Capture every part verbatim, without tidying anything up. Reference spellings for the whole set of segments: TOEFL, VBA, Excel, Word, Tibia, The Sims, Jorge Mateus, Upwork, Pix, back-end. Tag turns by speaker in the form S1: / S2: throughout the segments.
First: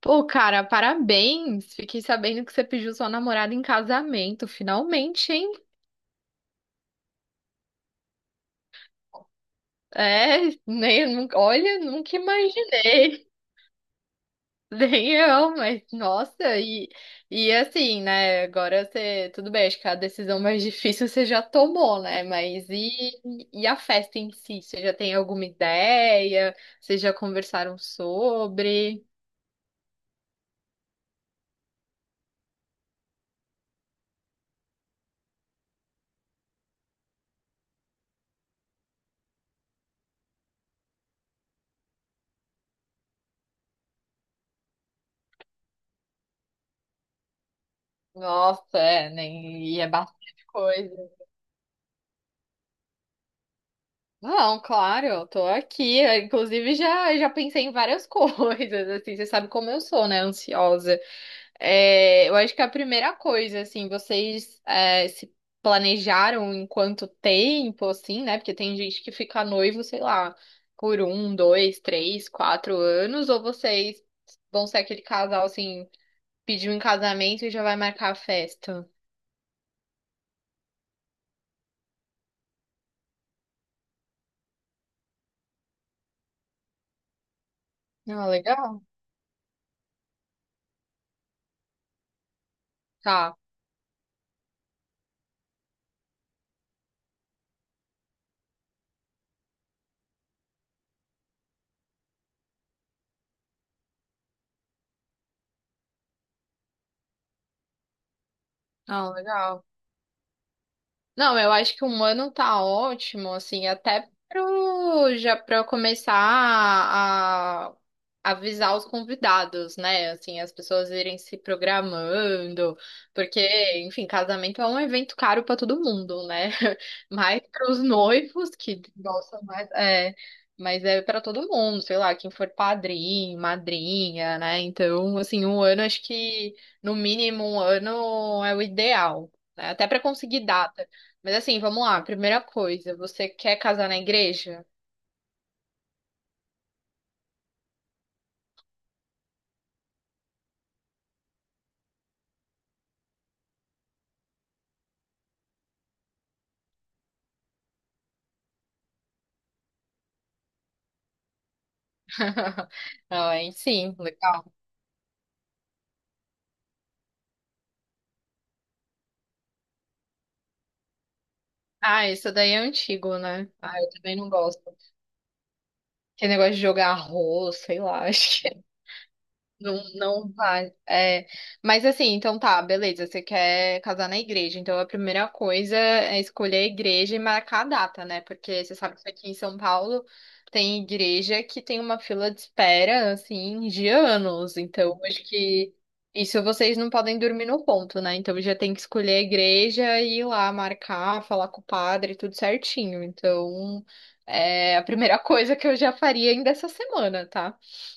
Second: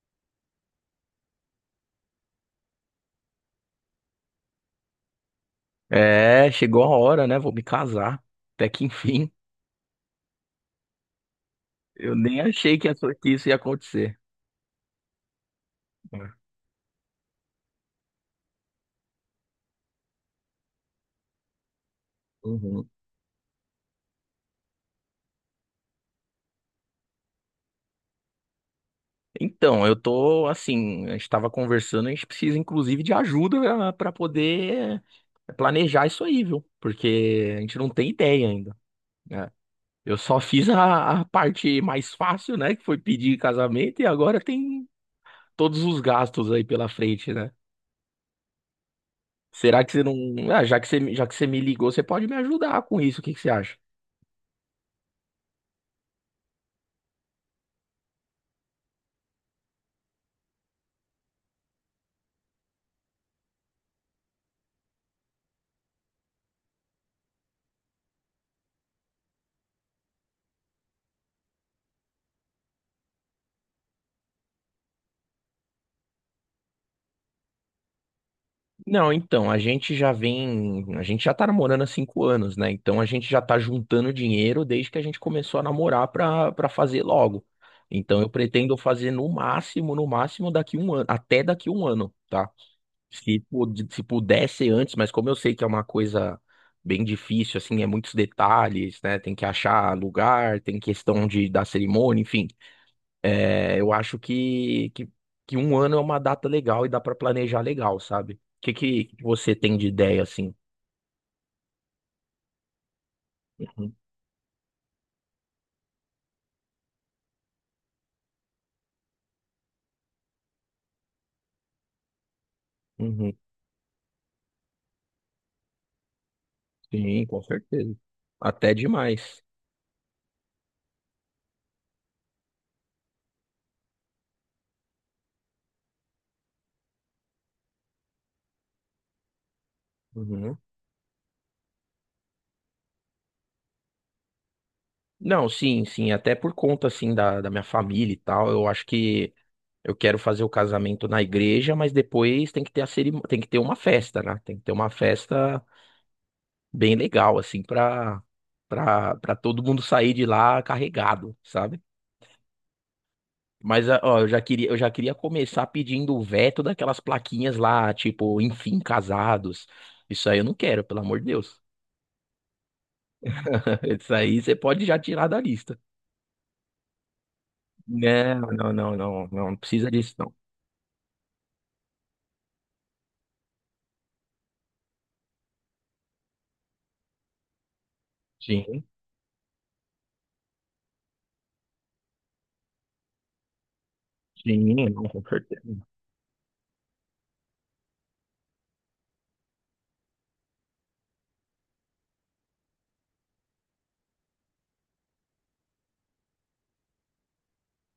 S1: Pô, cara, parabéns! Fiquei sabendo que você pediu sua namorada em casamento, finalmente, hein?
S2: É, chegou a hora, né? Vou me casar. Até que enfim.
S1: É, nem, nu- olha,
S2: Eu
S1: nunca
S2: nem achei que essa-
S1: imaginei.
S2: que isso ia acontecer.
S1: Nem eu, mas
S2: É.
S1: nossa, e, e assim, né? Agora você, tudo bem, acho que a decisão mais difícil você já tomou, né? Mas
S2: Uhum.
S1: e, e a festa em si? Você já tem alguma ideia? Vocês já conversaram sobre?
S2: Então, eu tô assim, a gente estava conversando, a gente precisa inclusive de ajuda para poder planejar isso aí, viu? Porque a gente não tem ideia ainda, né? Eu só fiz a, a parte mais fácil, né? Que foi pedir casamento e agora tem todos os gastos aí pela frente, né?
S1: Nossa, é, nem, e
S2: Será
S1: é
S2: que você não.
S1: bastante
S2: Ah, já que
S1: coisa.
S2: você, já que você me ligou, você pode me ajudar com isso? O que que você acha?
S1: Não, claro, eu tô aqui. Eu, inclusive, já, já pensei em várias coisas, assim, você sabe como eu sou, né? Ansiosa. É, eu acho que a primeira coisa, assim, vocês é, se planejaram em quanto tempo, assim, né? Porque tem gente que fica noivo, sei lá, por um, dois, três, quatro anos, ou vocês vão ser aquele casal, assim, pediu em casamento e já vai marcar a festa.
S2: Não, então, a gente já vem, a gente já tá namorando há cinco anos, né? Então a gente já tá juntando dinheiro desde que a gente começou a namorar pra, pra fazer logo. Então eu
S1: Ah,
S2: pretendo
S1: legal.
S2: fazer no máximo, no máximo daqui um ano, até daqui um ano, tá?
S1: Tá.
S2: Se, pu- se pudesse antes, mas como eu sei que é uma coisa bem difícil, assim, é muitos detalhes, né? Tem que achar lugar, tem questão de da cerimônia, enfim. É, eu acho que, que, que um ano é uma data legal e dá pra planejar legal, sabe? O que,
S1: Ah,
S2: que você
S1: legal.
S2: tem de ideia assim?
S1: Não, eu acho que um ano tá ótimo, assim,
S2: Uhum,
S1: até pro, já para eu começar a avisar os convidados, né? Assim, as pessoas irem se programando,
S2: uhum.
S1: porque, enfim, casamento é um evento caro para todo mundo, né?
S2: Sim, com
S1: Mais para os
S2: certeza.
S1: noivos
S2: Até
S1: que
S2: demais.
S1: gostam mais, é, mas é para todo mundo, sei lá, quem for padrinho, madrinha, né? Então, assim, um ano acho que no mínimo um ano é o ideal, né? Até para conseguir
S2: Uhum.
S1: data. Mas assim, vamos lá. Primeira coisa, você quer casar na igreja?
S2: Não, Sim, sim, até por conta assim da, da minha família e tal, eu acho que eu quero fazer o casamento na igreja, mas depois tem que ter a cerim... tem que ter uma festa, né? Tem que ter uma festa bem legal assim pra para para todo mundo sair de lá carregado, sabe?
S1: Ai,
S2: Mas,
S1: sim,
S2: ah, ó, eu já
S1: legal.
S2: queria, eu já queria começar pedindo o veto daquelas plaquinhas lá, tipo, enfim, casados. Isso aí eu não quero, pelo amor de Deus.
S1: Ah, isso daí é antigo, né? Ah, eu
S2: Isso
S1: também não
S2: aí você
S1: gosto.
S2: pode já tirar da lista.
S1: Que negócio de jogar arroz, sei lá,
S2: Não,
S1: acho.
S2: não, não, não, não, não
S1: Não,
S2: precisa disso,
S1: não
S2: não.
S1: vai. É, mas assim, então tá, beleza. Você quer casar na igreja. Então a primeira coisa é escolher a igreja e marcar a data, né? Porque você
S2: Sim,
S1: sabe que aqui em São Paulo tem igreja que tem uma fila de espera, assim, de anos.
S2: sim, não,
S1: Então
S2: com
S1: acho
S2: certeza.
S1: que isso vocês não podem dormir no ponto, né? Então já tem que escolher a igreja e ir lá marcar, falar com o padre, tudo certinho. Então é a primeira coisa que eu já faria ainda essa semana, tá?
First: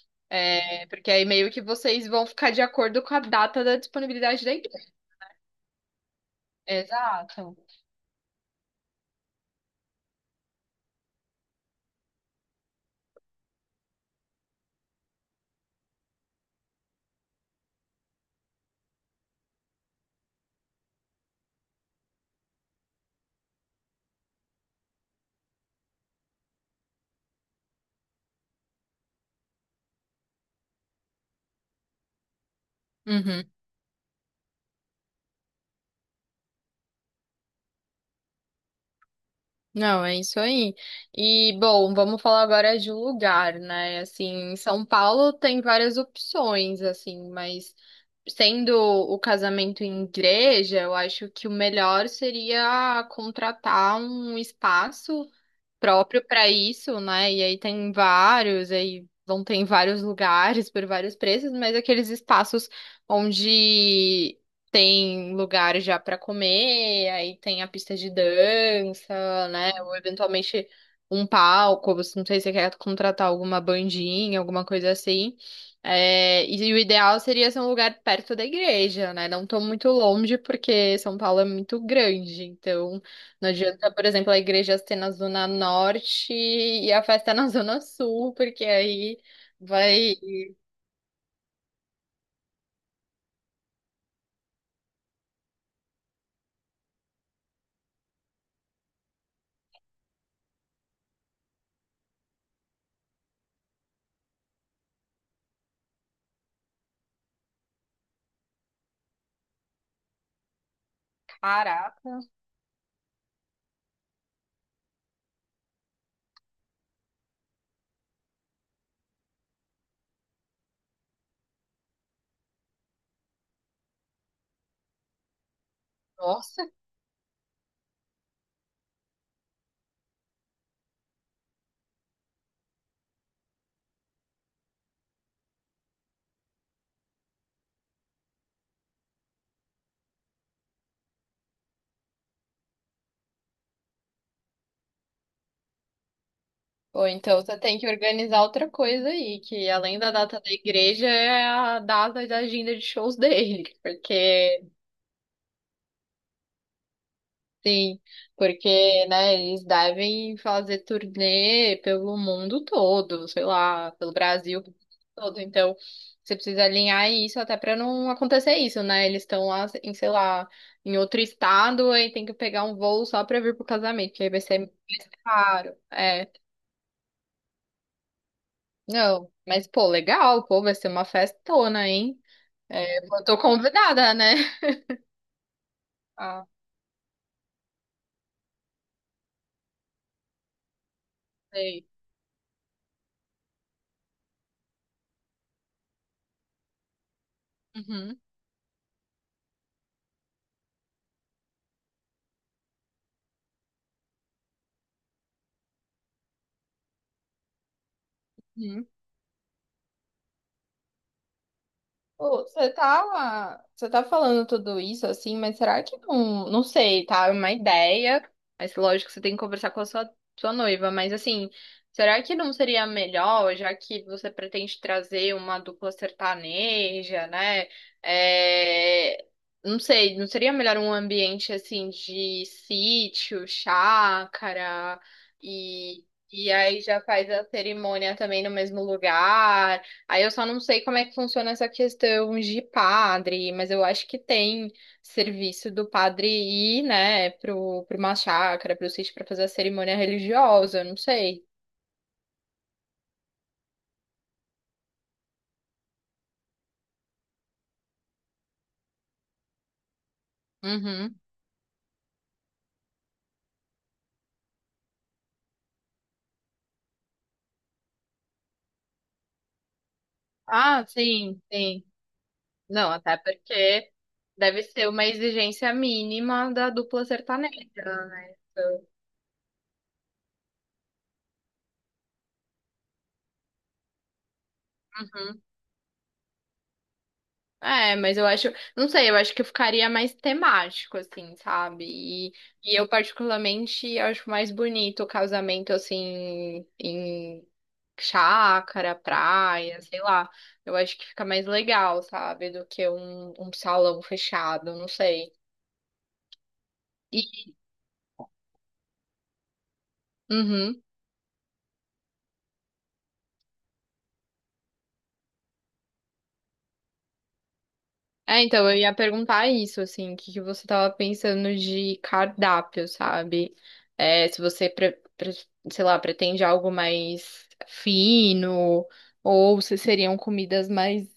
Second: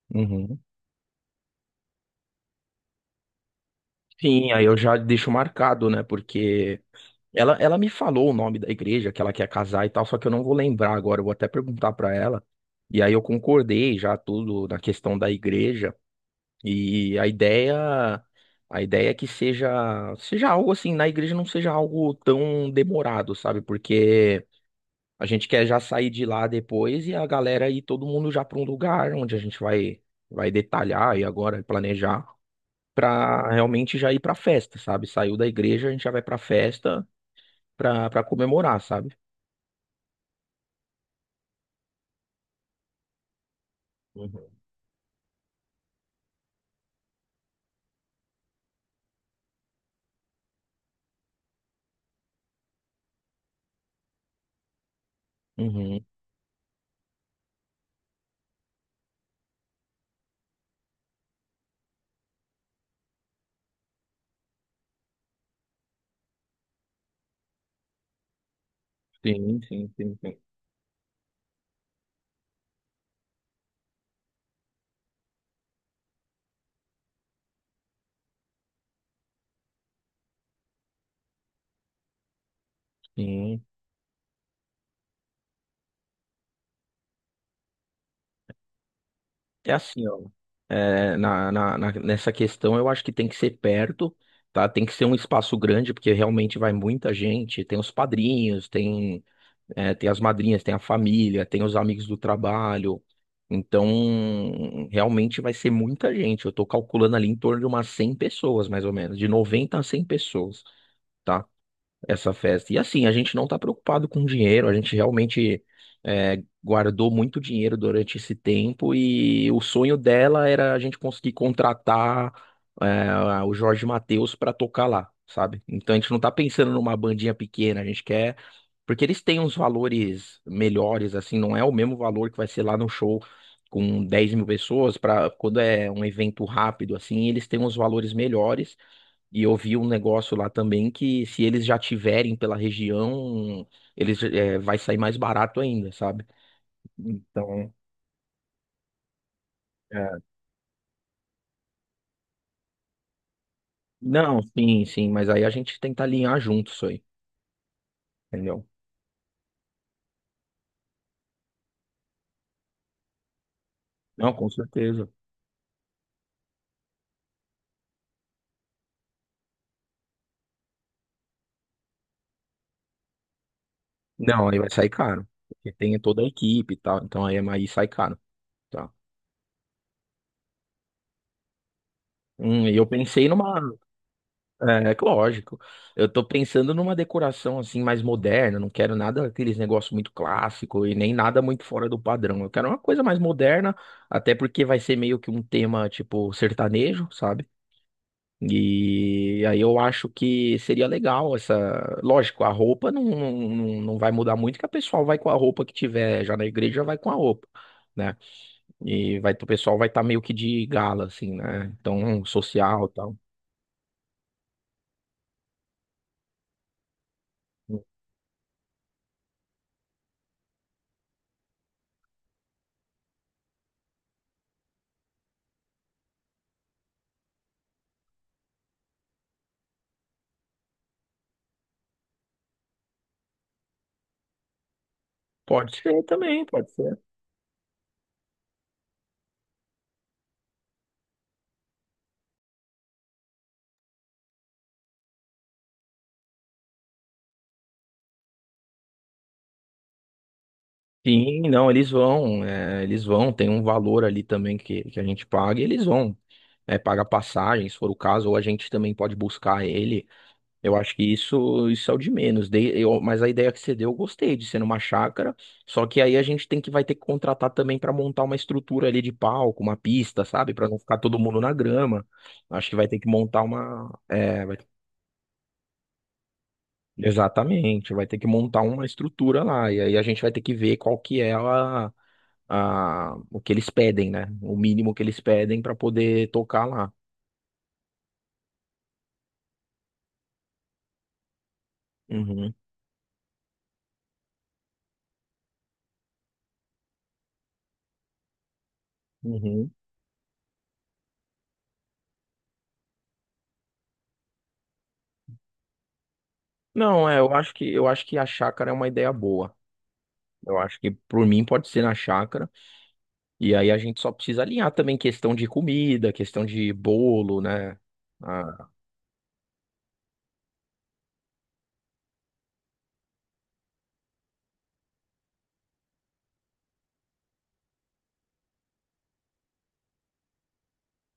S2: Uhum.
S1: É, porque aí meio que vocês vão ficar de acordo com a data da disponibilidade
S2: Sim,
S1: da
S2: aí eu
S1: igreja.
S2: já deixo marcado, né? Porque
S1: Exato.
S2: ela, ela me falou o nome da igreja que ela quer casar e tal, só que eu não vou lembrar agora, eu vou até perguntar pra ela. E aí eu concordei já tudo na questão da igreja. E a ideia, a ideia é que seja, seja algo assim, na igreja não seja algo tão demorado, sabe? Porque a gente quer já sair de lá depois e a galera e todo mundo já para um lugar onde a gente vai vai detalhar e agora planejar
S1: Uhum.
S2: para realmente já ir para festa, sabe? Saiu da igreja, a gente já vai para festa para para comemorar, sabe?
S1: Não, é isso aí. E, bom, vamos falar agora de lugar, né?
S2: Uhum.
S1: Assim, em São Paulo tem várias opções, assim, mas sendo o casamento em igreja, eu acho que o melhor seria contratar um espaço
S2: Uhum.
S1: próprio para isso, né? E aí tem vários, aí vão ter em vários lugares por vários preços, mas aqueles espaços onde tem lugar já para comer, aí tem a pista de dança,
S2: Sim,
S1: né?
S2: sim,
S1: Ou
S2: sim, sim.
S1: eventualmente um palco, você não sei se você quer contratar alguma bandinha, alguma coisa assim. É, e o ideal seria ser um lugar perto da igreja, né? Não tô muito longe, porque São Paulo é muito grande, então não
S2: Sim,
S1: adianta, por exemplo, a igreja ser na Zona Norte e a festa é na Zona Sul, porque aí
S2: é assim,
S1: vai.
S2: ó. É, na, na, na- nessa questão, eu acho que tem que ser perto, tá? Tem que ser um espaço grande, porque realmente vai muita gente. Tem os padrinhos, tem, é, tem as madrinhas, tem a família, tem os amigos do trabalho. Então, realmente vai ser muita gente. Eu tô calculando ali em torno de umas cem pessoas, mais ou menos, de noventa a cem pessoas, tá?
S1: Caraca,
S2: Essa festa. E assim, a gente não tá preocupado com dinheiro, a gente realmente é, guardou muito dinheiro durante esse tempo e o sonho dela era a gente conseguir contratar é, o Jorge Mateus para tocar lá, sabe? Então a gente não tá
S1: nossa.
S2: pensando numa bandinha pequena, a gente quer. Porque eles têm uns valores melhores, assim, não é o mesmo valor que vai ser lá no show com dez mil pessoas, para quando é um evento rápido, assim, eles têm uns valores melhores. E eu vi um negócio lá também que se eles já tiverem pela região, eles é, vai sair mais barato ainda, sabe?
S1: Ou então você
S2: Então,
S1: tem que organizar outra coisa aí, que além da
S2: é,
S1: data da igreja é a data da agenda de shows dele,
S2: não,
S1: porque
S2: sim, sim, mas aí a gente tenta alinhar junto isso aí,
S1: sim,
S2: entendeu?
S1: porque, né, eles devem fazer turnê pelo mundo todo, sei lá, pelo
S2: Não, com
S1: Brasil
S2: certeza.
S1: todo. Então, você precisa alinhar isso até para não acontecer isso, né? Eles estão lá em, sei lá, em outro estado e tem que pegar um voo só para vir pro casamento, que aí vai
S2: Não, aí
S1: ser
S2: vai sair
S1: mais
S2: caro, porque
S1: caro.
S2: tem toda a
S1: É,
S2: equipe e tal, então aí, é, aí sai caro, tá?
S1: não, mas pô, legal, pô, vai ser uma festona, hein?
S2: Hum, e eu
S1: É, eu
S2: pensei
S1: tô
S2: numa
S1: convidada, né?
S2: é, que lógico. Eu tô
S1: Ah,
S2: pensando numa decoração assim mais moderna, não quero nada aqueles negócios muito clássico e nem nada muito
S1: sei.
S2: fora do padrão. Eu quero uma coisa mais moderna, até porque vai ser meio que um tema tipo sertanejo, sabe?
S1: Uhum.
S2: E aí eu acho que seria legal essa. Lógico, a roupa não, não, não não vai mudar muito, que a pessoa vai com a roupa que tiver já na igreja, já vai com a roupa. Né?
S1: Uhum.
S2: E vai, o pessoal vai estar meio que de gala, assim, né? Então,
S1: Ô, você
S2: social e tal.
S1: tá, você tá falando tudo isso assim, mas será que não, não sei, tá? É uma ideia, mas lógico que você tem que conversar com a sua, sua noiva, mas assim, será que não seria melhor, já que você pretende trazer uma dupla sertaneja, né? É, não sei, não seria melhor um ambiente assim de sítio, chácara
S2: Pode ser
S1: e.
S2: também,
S1: E
S2: pode
S1: aí
S2: ser.
S1: já faz a cerimônia também no mesmo lugar. Aí eu só não sei como é que funciona essa questão de padre, mas eu acho que tem serviço do padre ir, né, pro, pro uma chácara, pro sítio pra fazer a cerimônia religiosa, eu não
S2: Sim,
S1: sei.
S2: não, eles vão, é, eles vão, tem um valor ali também que, que a gente paga e eles vão, é, pagar passagem, se for o caso, ou a gente também pode buscar ele. Eu acho que
S1: Uhum.
S2: isso, isso é o de menos. Dei- eu- mas a ideia que você deu, eu gostei de ser numa chácara, só que aí a gente tem que vai ter que contratar também para montar uma estrutura ali de palco, uma pista, sabe? Para não
S1: Ah,
S2: ficar todo mundo
S1: sim,
S2: na
S1: sim.
S2: grama. Acho que vai
S1: Não,
S2: ter que
S1: até
S2: montar uma,
S1: porque
S2: é, vai-
S1: deve ser uma exigência mínima da dupla sertaneja,
S2: Exatamente, vai ter que
S1: né?
S2: montar uma
S1: Então,
S2: estrutura lá, e aí a gente vai ter que ver qual que é a, a, o que eles pedem, né? O mínimo que eles
S1: uhum.
S2: pedem para poder tocar lá.
S1: É, mas eu acho, não sei, eu acho que eu ficaria mais temático, assim, sabe? E,
S2: Uhum,
S1: e eu particularmente acho mais bonito o casamento, assim, em chácara,
S2: uhum.
S1: praia, sei lá. Eu acho que fica mais legal, sabe? Do que um, um salão fechado, não sei.
S2: Não, é, eu
S1: E,
S2: acho que eu acho que a chácara é uma ideia boa. Eu acho
S1: uhum.
S2: que por mim pode ser na chácara. E aí a gente só precisa alinhar também questão de comida, questão de bolo, né?
S1: É,
S2: Ah,
S1: então, eu ia perguntar isso, assim, o que que você tava pensando de cardápio, sabe? É, se você, pre- pre- sei lá, pretende algo mais fino, ou se seriam comidas mais,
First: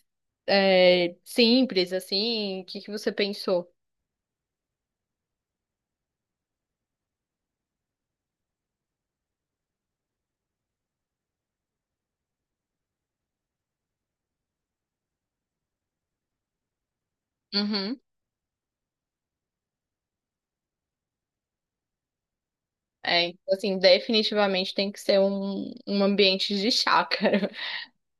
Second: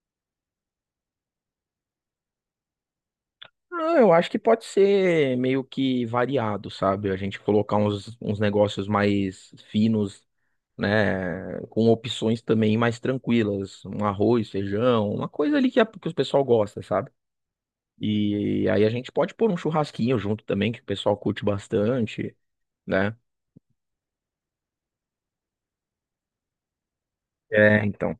S1: é, simples, assim, o que que você pensou?
S2: ah, eu acho que pode ser meio que variado, sabe? A gente colocar uns, uns negócios mais finos, né? Com opções também mais tranquilas. Um arroz, feijão, uma coisa ali que, a- que o pessoal gosta, sabe?
S1: Uhum.
S2: E aí a gente pode pôr um churrasquinho junto também, que o pessoal curte bastante, né?
S1: É, então, assim, definitivamente tem que ser um, um ambiente de chácara,
S2: É, então,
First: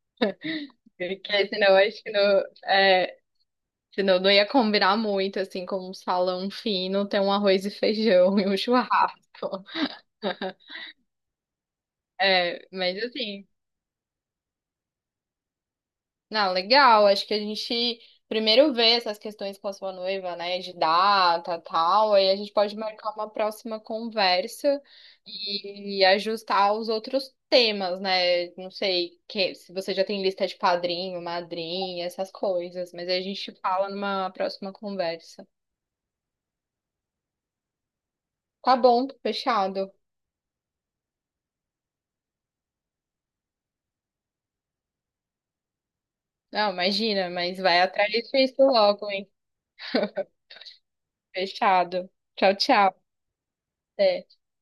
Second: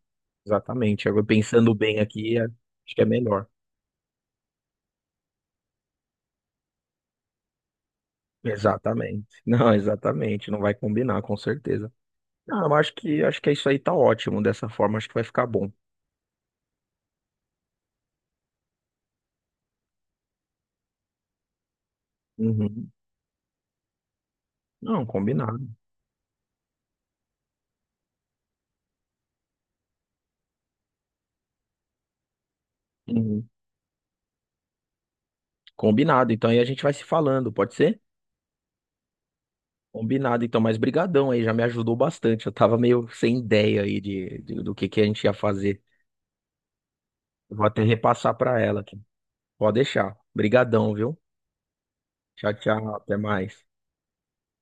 S2: exatamente. Agora
S1: porque
S2: pensando
S1: senão
S2: bem
S1: acho que
S2: aqui,
S1: não.
S2: é- acho que é
S1: é,
S2: melhor.
S1: Senão não ia combinar muito, assim, com um salão fino, ter um arroz e feijão e um
S2: Exatamente.
S1: churrasco.
S2: Não, exatamente, não vai combinar, com certeza.
S1: É,
S2: Não, eu acho
S1: mas
S2: que acho
S1: assim,
S2: que é isso aí tá ótimo dessa forma, acho que vai ficar bom.
S1: não, legal. Acho que a gente primeiro vê essas questões com a sua noiva, né, de data, tal. Aí a gente pode
S2: Uhum.
S1: marcar uma próxima conversa
S2: Não, combinado.
S1: e ajustar os outros temas, né? Não sei que, se você já tem lista de padrinho, madrinha, essas coisas. Mas aí a
S2: Uhum.
S1: gente fala numa próxima conversa.
S2: Combinado. Então aí a gente vai se falando, pode ser?
S1: Tá bom, fechado.
S2: Combinado, então, mas brigadão aí, já me ajudou bastante. Eu tava meio sem ideia aí de, de- do que que a gente ia fazer.
S1: Não, imagina,
S2: Eu
S1: mas
S2: vou
S1: vai
S2: até
S1: atrás
S2: repassar pra
S1: disso
S2: ela.
S1: logo, hein?
S2: Pode deixar. Brigadão, viu?
S1: Fechado.
S2: Tchau,
S1: Tchau,
S2: tchau.
S1: tchau.
S2: Até mais.
S1: Até.